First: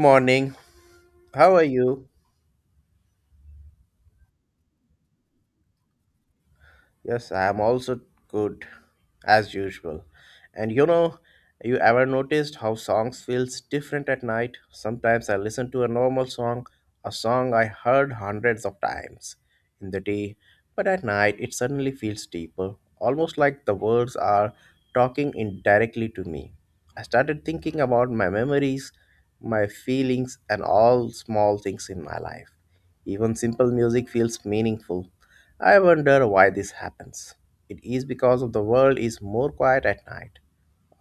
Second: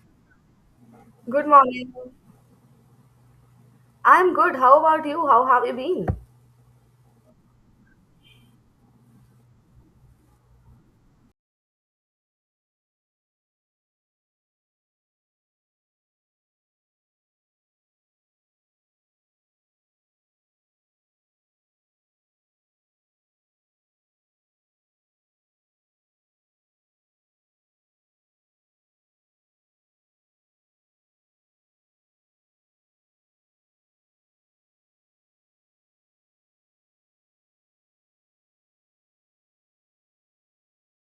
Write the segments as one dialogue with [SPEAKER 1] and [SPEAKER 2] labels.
[SPEAKER 1] Morning.
[SPEAKER 2] Good
[SPEAKER 1] How are
[SPEAKER 2] morning.
[SPEAKER 1] you?
[SPEAKER 2] I'm good. How about you? How have you been?
[SPEAKER 1] Yes, I am also good as usual. And you know, you ever noticed how songs feels different at night? Sometimes I listen to a normal song, a song I heard hundreds of times in the day, but at night it suddenly feels deeper, almost like the words are talking indirectly to me. I started thinking about my memories, my feelings and all small things in my life. Even simple music feels meaningful. I wonder why this happens. It is because of the world is more quiet at night,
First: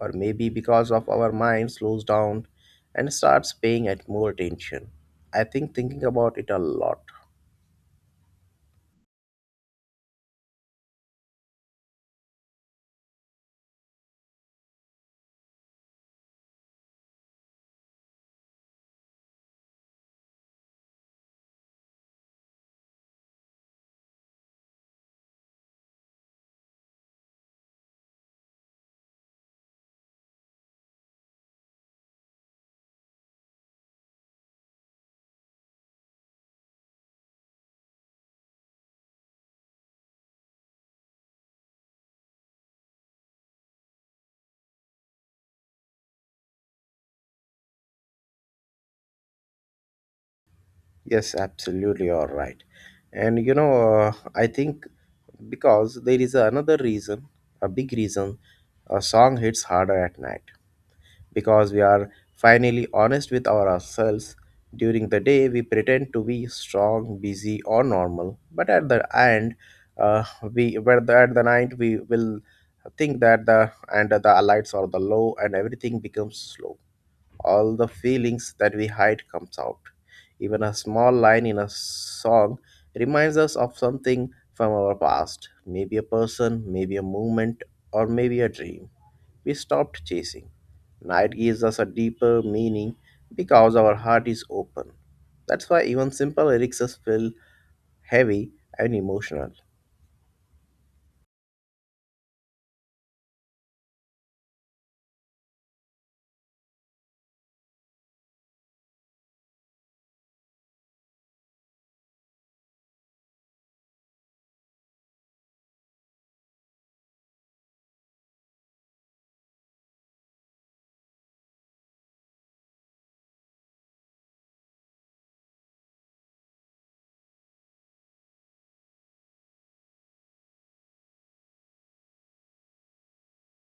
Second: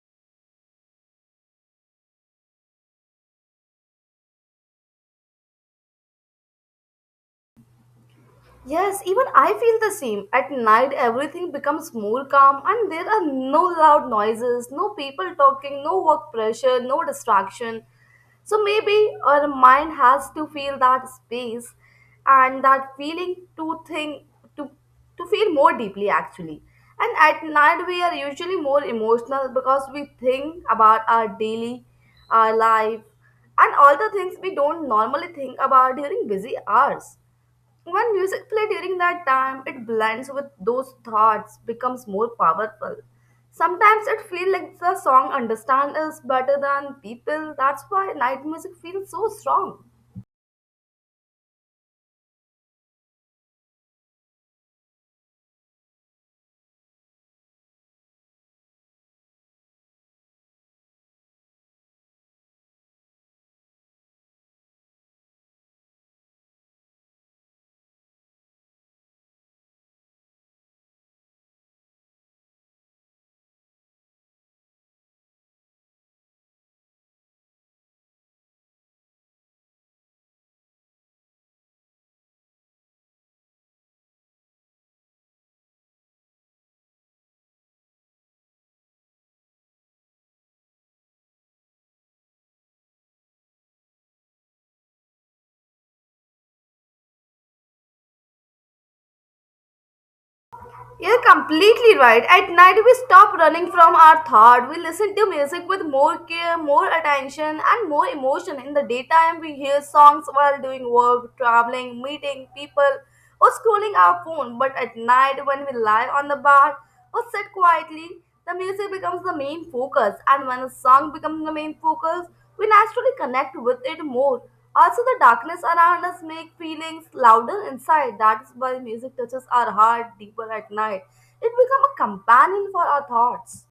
[SPEAKER 1] or maybe because of our mind slows down and starts paying at more attention. I think thinking about it a lot.
[SPEAKER 2] Yes, even I feel the same. At night, everything becomes more calm, and there are no loud noises, no people talking, no work pressure, no distraction. So maybe our mind has to feel that space and that feeling to think, to, to feel more deeply actually. And at night, we are usually more emotional because we think about our daily, our life, and all the things we don't normally think about during busy hours. When music play during that time, it blends with those thoughts, becomes more powerful. Sometimes it feels like the song understand us better than people. That's why night music feels so strong.
[SPEAKER 1] Yes, absolutely, all right. And you know, I think because there is another reason, a big reason, a song hits harder at night. Because we are finally honest with ourselves. During the day, we pretend to be strong, busy, or normal, but at the end, uh, we but at the night we will think that the and the lights are the low and everything becomes slow. All the feelings that we hide comes out. Even a small line in a song reminds us of something from our past, maybe a person, maybe a moment, or maybe a dream we stopped chasing. Night gives us a deeper meaning because our heart is open. That's why even simple lyrics us feel heavy and emotional.
[SPEAKER 2] You're completely right. At night, we stop running from our thought. We listen to music with more care, more attention, and more emotion. In the daytime, we hear songs while doing work, traveling, meeting people, or scrolling our phone. But at night, when we lie on the bar or sit quietly, the music becomes the main focus. And when a song becomes the main focus, we naturally connect with it more. Also, the darkness around us makes feelings louder inside. That is why music touches our heart deeper at night. It becomes a companion for our thoughts.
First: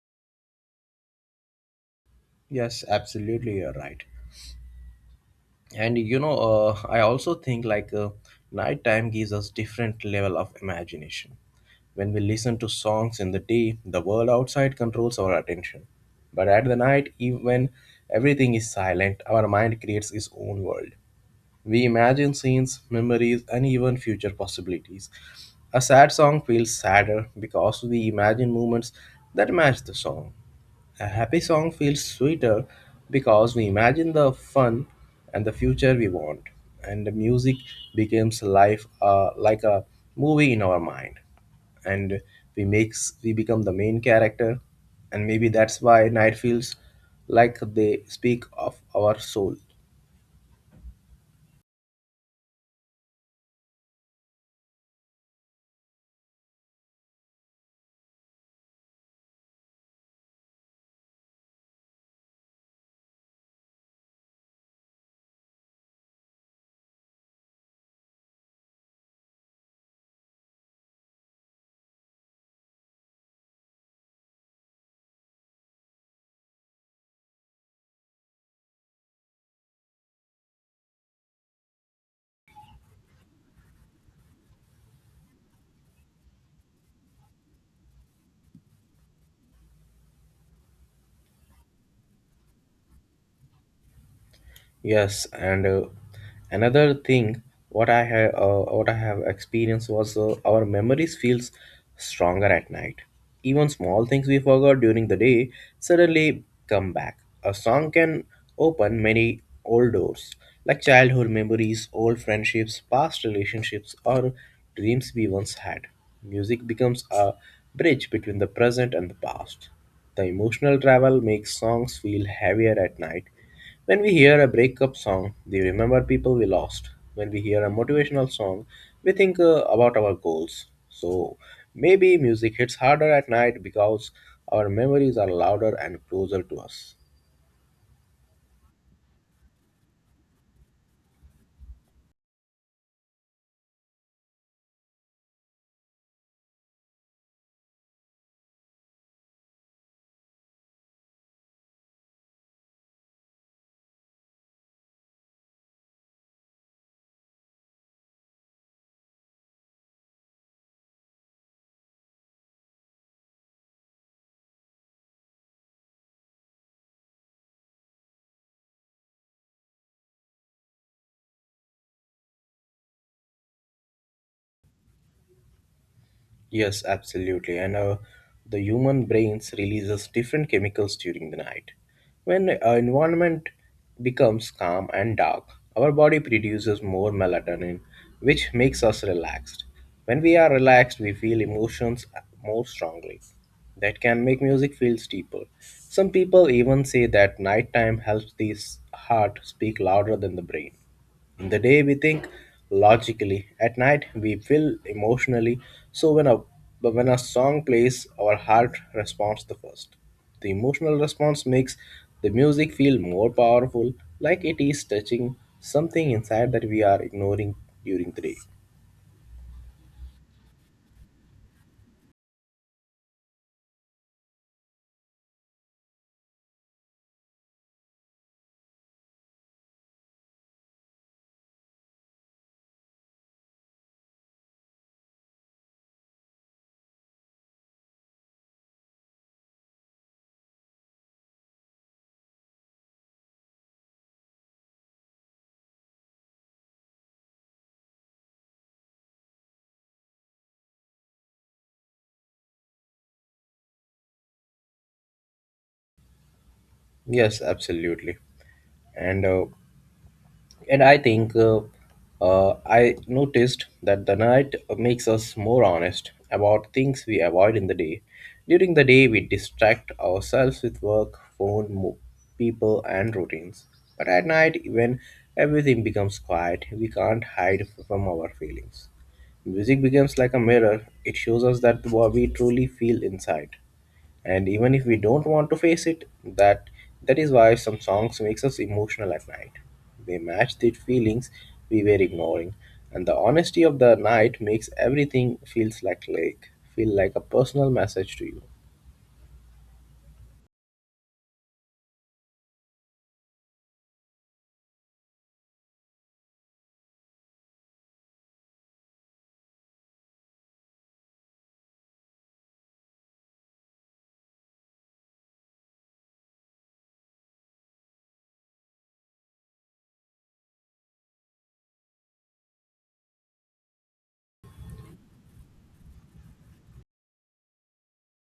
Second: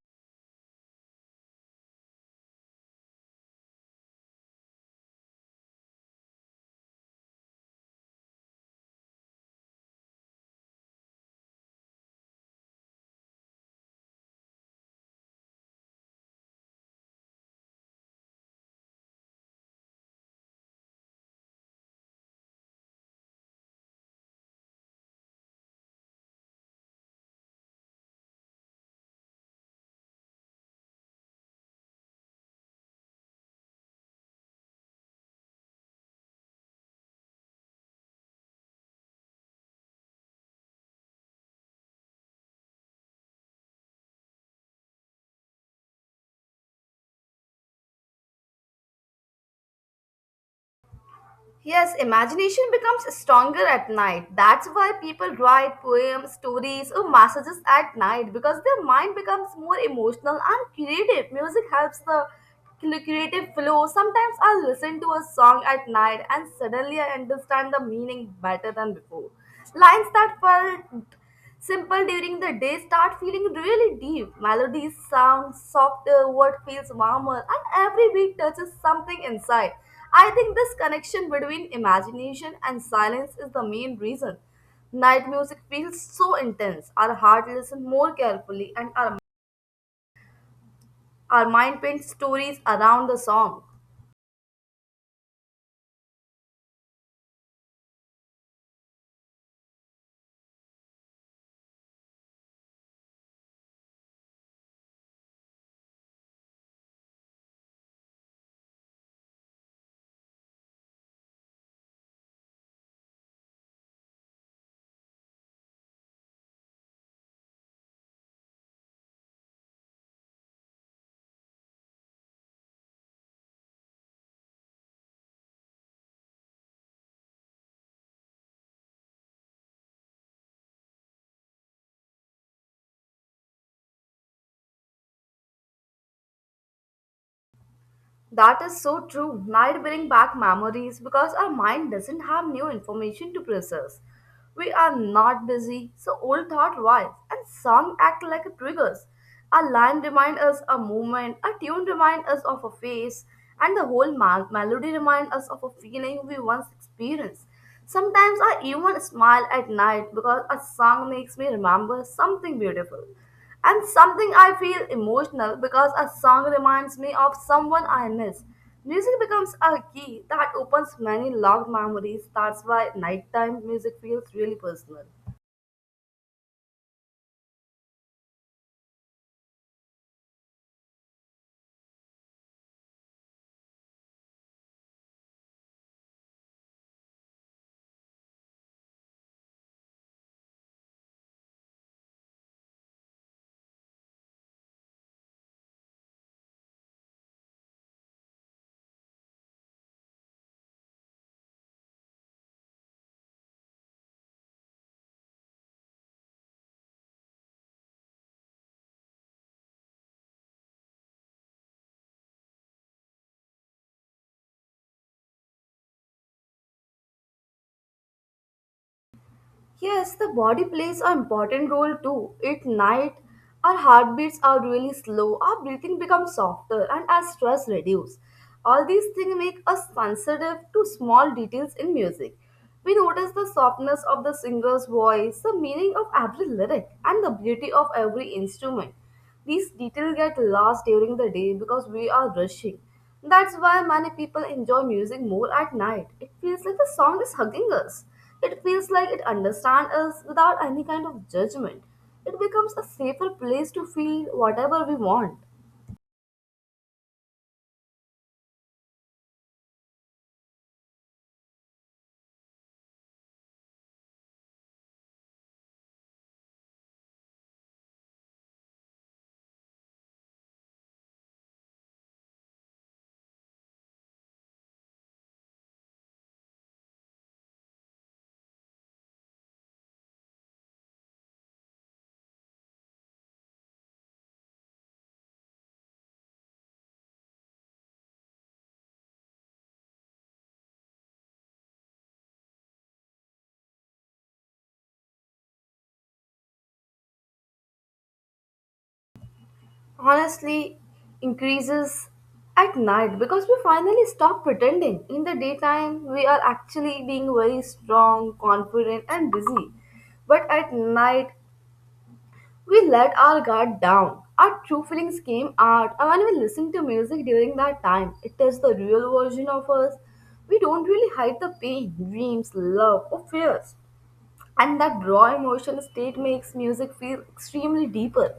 [SPEAKER 1] Yes, absolutely, you're right. And you know, I also think like nighttime gives us different level of imagination. When we listen to songs in the day, the world outside controls our attention. But at the night, even when everything is silent, our mind creates its own world. We imagine scenes, memories, and even future possibilities. A sad song feels sadder because we imagine moments that match the song. A happy song feels sweeter because we imagine the fun and the future we want, and the music becomes life like a movie in our mind, and we become the main character, and maybe that's why night feels like they speak of our soul.
[SPEAKER 2] Yes, imagination becomes stronger at night. That's why people write poems, stories, or messages at night because their mind becomes more emotional and creative. Music helps the creative flow. Sometimes I listen to a song at night and suddenly I understand the meaning better than before. Lines that felt simple during the day start feeling really deep. Melodies sound softer, word feels warmer, and every beat touches something inside. I think this connection between imagination and silence is the main reason. Night music feels so intense. Our heart listens more carefully and our mind paints stories around the song.
[SPEAKER 1] Yes, and another thing, what I have experienced was our memories feels stronger at night. Even small things we forgot during the day suddenly come back. A song can open many old doors, like childhood memories, old friendships, past relationships, or dreams we once had. Music becomes a bridge between the present and the past. The emotional travel makes songs feel heavier at night when we hear a breakup song, we remember people we lost. When we hear a motivational song, we think about our goals. So maybe music hits harder at night because our memories are louder and closer to us.
[SPEAKER 2] That is so true. Night bring back memories because our mind doesn't have new information to process. We are not busy, so old thought rise, and song act like a triggers. A line remind us a movement, a tune remind us of a face, and the whole melody remind us of a feeling we once experienced. Sometimes I even smile at night because a song makes me remember something beautiful. And something I feel emotional because a song reminds me of someone I miss. Music becomes a key that opens many locked memories. That's why nighttime music feels really personal.
[SPEAKER 1] Yes, absolutely. And the human brains releases different chemicals during the night. When our environment becomes calm and dark, our body produces more melatonin, which makes us relaxed. When we are relaxed, we feel emotions more strongly. That can make music feel deeper. Some people even say that nighttime helps the heart speak louder than the brain. In the day, we think logically. At night, we feel emotionally. So when a But when a song plays, our heart responds the first. The emotional response makes the music feel more powerful, like it is touching something inside that we are ignoring during the day.
[SPEAKER 2] Yes, the body plays an important role too. At night, our heartbeats are really slow, our breathing becomes softer, and our stress reduces. All these things make us sensitive to small details in music. We notice the softness of the singer's voice, the meaning of every lyric, and the beauty of every instrument. These details get lost during the day because we are rushing. That's why many people enjoy music more at night. It feels like the song is hugging us. It feels like it understands us without any kind of judgment. It becomes a safer place to feel whatever we want.
[SPEAKER 1] Yes, absolutely. And uh, And I think I noticed that the night makes us more honest about things we avoid in the day. During the day, we distract ourselves with work, phone, people, and routines. But at night, when everything becomes quiet, we can't hide from our feelings. Music becomes like a mirror, it shows us that what we truly feel inside, and even if we don't want to face it, that that is why some songs makes us emotional at night. They match the feelings we were ignoring, and the honesty of the night makes everything feels like feel like a personal message to you.
[SPEAKER 2] Honestly, increases at night because we finally stop pretending. In the daytime, we are actually being very strong, confident, and busy. But at night, we let our guard down. Our true feelings came out, and when we listen to music during that time, it is the real version of us. We don't really hide the pain, dreams, love, or fears. And that raw emotional state makes music feel extremely deeper.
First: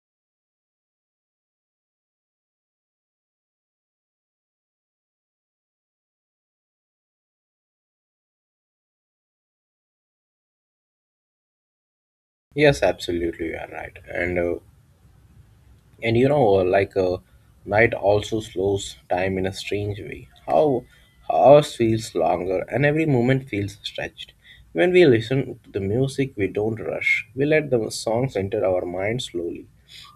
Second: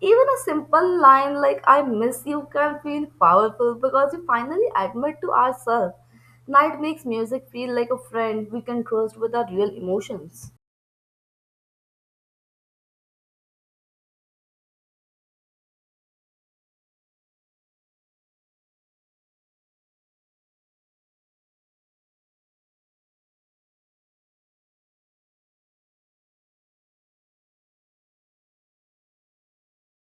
[SPEAKER 2] Even a simple line like I miss you can feel powerful because we finally admit to ourselves. Night makes music feel like a friend we can trust with our real emotions.
[SPEAKER 1] Yes, absolutely, you are right. And you know, night also slows time in a strange way. How hours feels longer and every moment feels stretched. When we listen to the music, we don't rush. We let the songs enter our mind slowly.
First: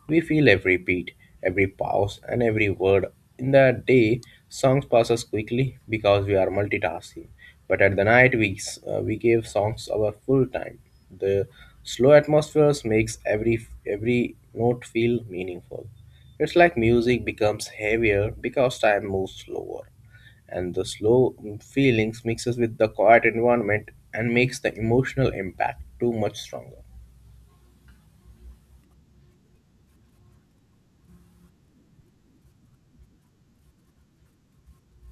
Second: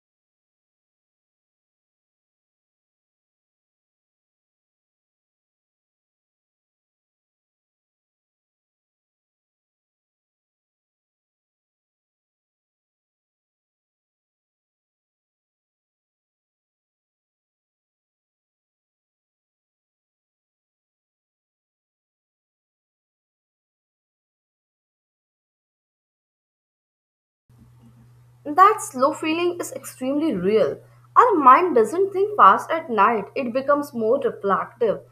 [SPEAKER 1] We feel every beat, every pause, and every word. In the day, songs pass us quickly because we are multitasking. But at the night, we gave songs our full time. The slow atmospheres makes every note feel meaningful. It's like music becomes heavier because time moves slower, and the slow feelings mixes with the quiet environment and makes the emotional impact too much stronger.
[SPEAKER 2] That slow feeling is extremely real. Our mind doesn't think fast at night, it becomes more reflective.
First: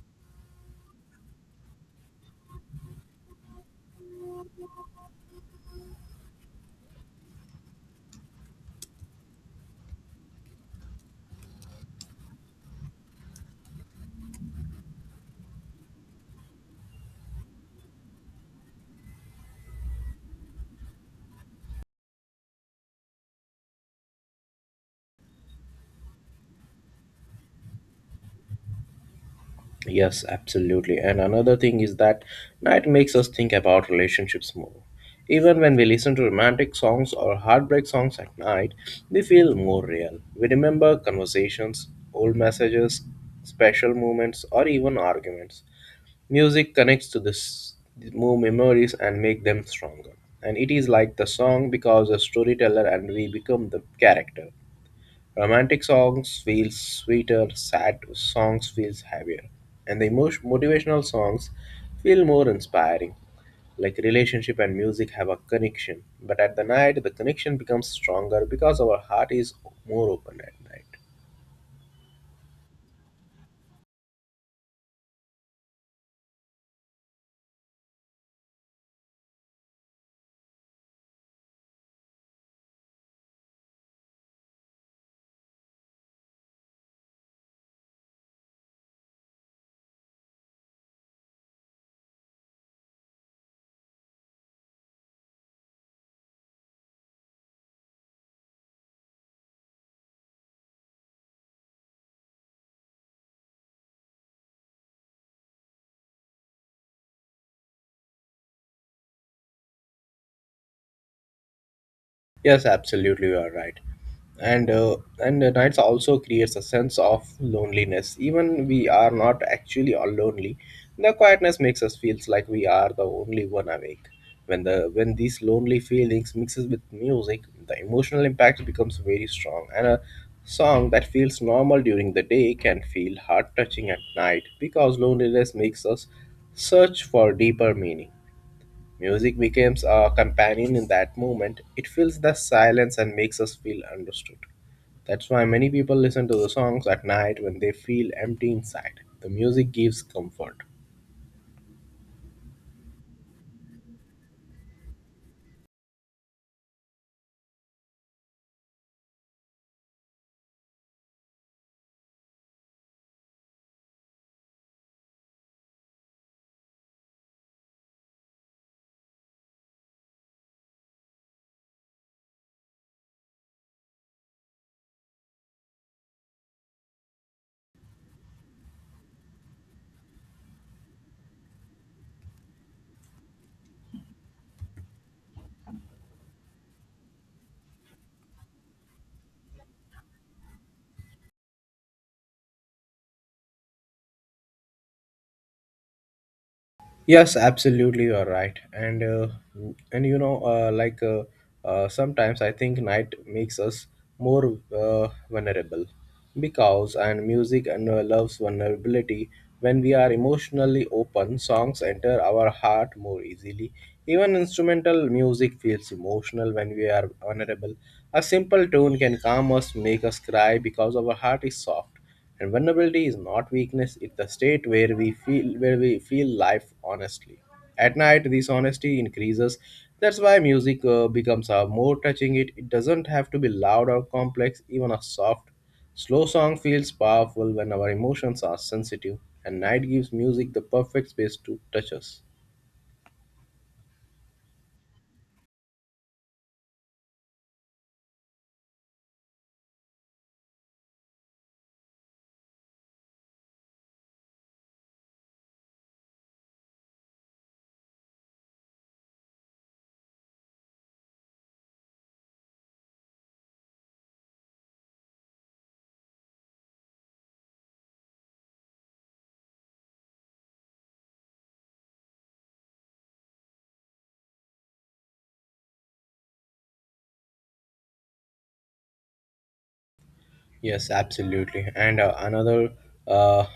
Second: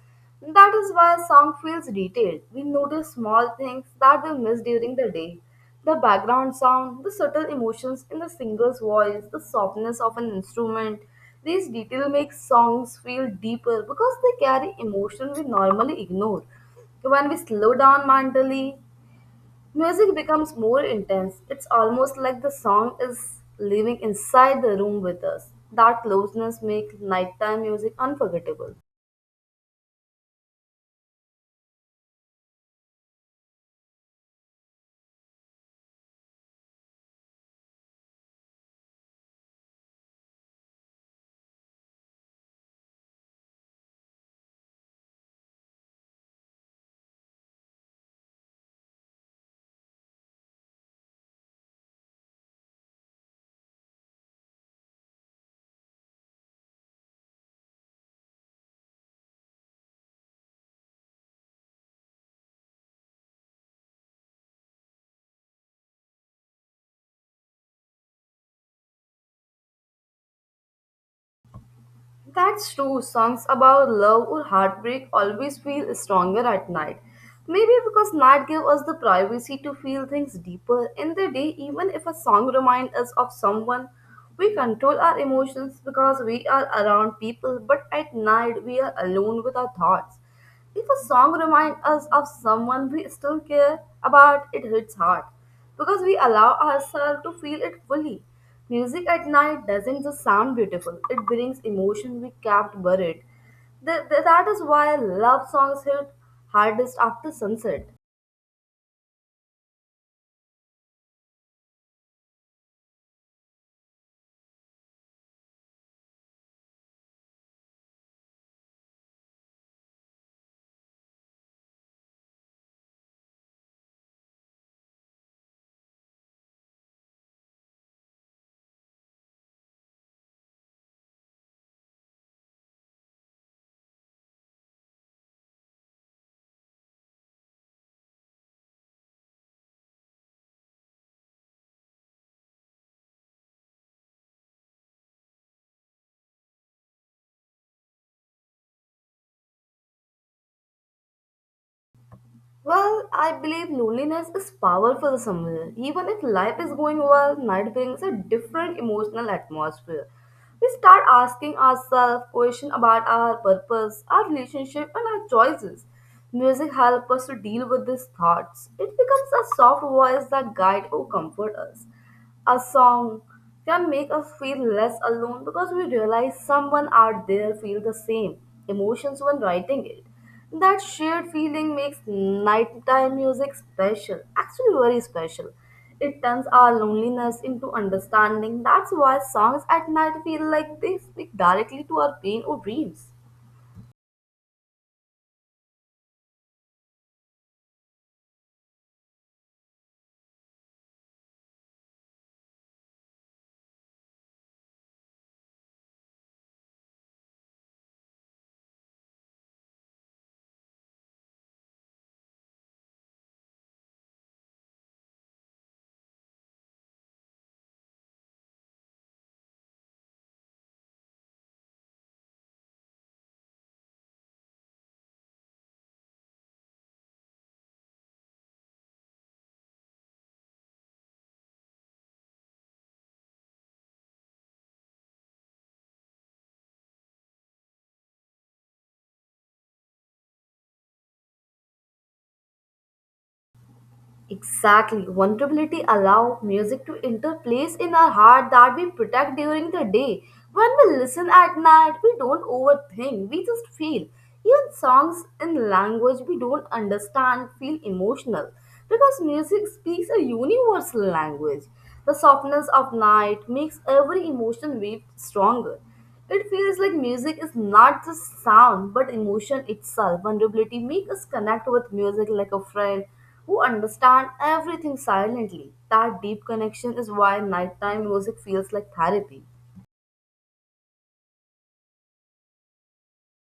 [SPEAKER 2] That is why sound feels detailed. We notice small things that we miss during the day. The background sound, the subtle emotions in the singer's voice, the softness of an instrument. These details make songs feel deeper because they carry emotions we normally ignore. When we slow down mentally, music becomes more intense. It's almost like the song is living inside the room with us. That closeness makes nighttime music unforgettable.
[SPEAKER 1] Yes, absolutely. And another thing is that night makes us think about relationships more. Even when we listen to romantic songs or heartbreak songs at night, we feel more real. We remember conversations, old messages, special moments, or even arguments. Music connects to this more memories and make them stronger. And it is like the song becomes a storyteller and we become the character. Romantic songs feel sweeter, sad songs feel heavier, and the emotion, motivational songs feel more inspiring. Like relationship and music have a connection, but at the night the connection becomes stronger because our heart is more open at night.
[SPEAKER 2] That's true. Songs about love or heartbreak always feel stronger at night. Maybe because night gives us the privacy to feel things deeper. In the day, even if a song reminds us of someone, we control our emotions because we are around people, but at night we are alone with our thoughts. If a song reminds us of someone we still care about, it hits hard because we allow ourselves to feel it fully. Music at night doesn't just sound beautiful, it brings emotion we kept buried. That is why love songs hit hardest after sunset.
[SPEAKER 1] Yes, absolutely, you are right. And uh, and the nights also creates a sense of loneliness. Even we are not actually all lonely. The quietness makes us feels like we are the only one awake. When these lonely feelings mixes with music, the emotional impact becomes very strong. And a song that feels normal during the day can feel heart touching at night because loneliness makes us search for deeper meaning. Music becomes a companion in that moment. It fills the silence and makes us feel understood. That's why many people listen to the songs at night when they feel empty inside. The music gives comfort.
[SPEAKER 2] Well, I believe loneliness is powerful somewhere. Even if life is going well, night brings a different emotional atmosphere. We start asking ourselves questions about our purpose, our relationship, and our choices. Music helps us to deal with these thoughts. It becomes a soft voice that guides or comforts us. A song can make us feel less alone because we realize someone out there feel the same emotions when writing it. That shared feeling makes nighttime music special, actually very special. It turns our loneliness into understanding. That's why songs at night feel like they speak directly to our pain or dreams.
[SPEAKER 1] Yes, absolutely, you're right. And you know, sometimes I think night makes us more vulnerable because and music and loves vulnerability. When we are emotionally open, songs enter our heart more easily. Even instrumental music feels emotional when we are vulnerable. A simple tune can calm us, make us cry because our heart is soft. And vulnerability is not weakness; it's the state where we feel life honestly. At night, this honesty increases. That's why music becomes a more touching. It doesn't have to be loud or complex. Even a soft, slow song feels powerful when our emotions are sensitive. And night gives music the perfect space to touch us.
[SPEAKER 2] Exactly. Vulnerability allow music to enter place in our heart that we protect during the day. When we listen at night, we don't overthink, we just feel. Even songs in language we don't understand feel emotional because music speaks a universal language. The softness of night makes every emotion wave stronger. It feels like music is not just sound but emotion itself. Vulnerability makes us connect with music like a friend who understands everything silently. That deep connection is why nighttime music feels like therapy.
[SPEAKER 1] Yes, absolutely. And another uh, uh,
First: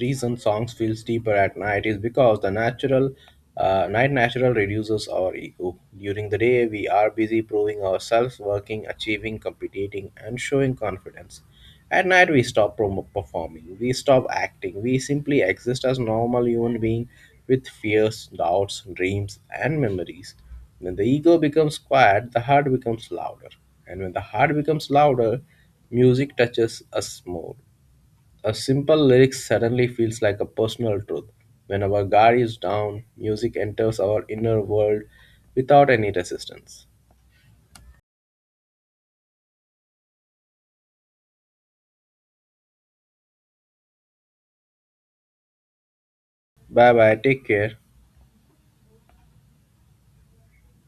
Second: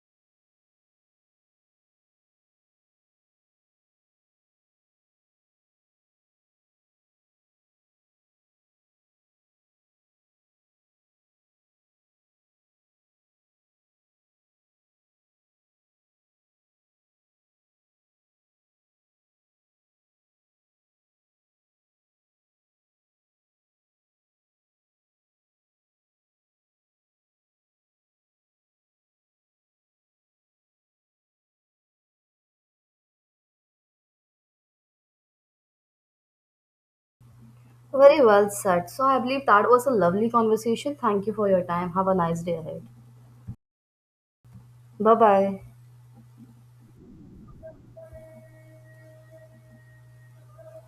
[SPEAKER 1] reason songs feels deeper at night is because the natural night natural reduces our ego. During the day, we are busy proving ourselves, working, achieving, competing, and showing confidence. At night, we stop performing, we stop acting, we simply exist as normal human being with fears, doubts, dreams, and memories. When the ego becomes quiet, the heart becomes louder. And when the heart becomes louder, music touches us more. A simple lyric suddenly feels like a personal truth. When our guard is down, music enters our inner world without any resistance.
[SPEAKER 2] Very well said. So I believe that was a lovely conversation. Thank you for your time. Have a nice day ahead. Bye bye.
[SPEAKER 1] Bye bye, take care.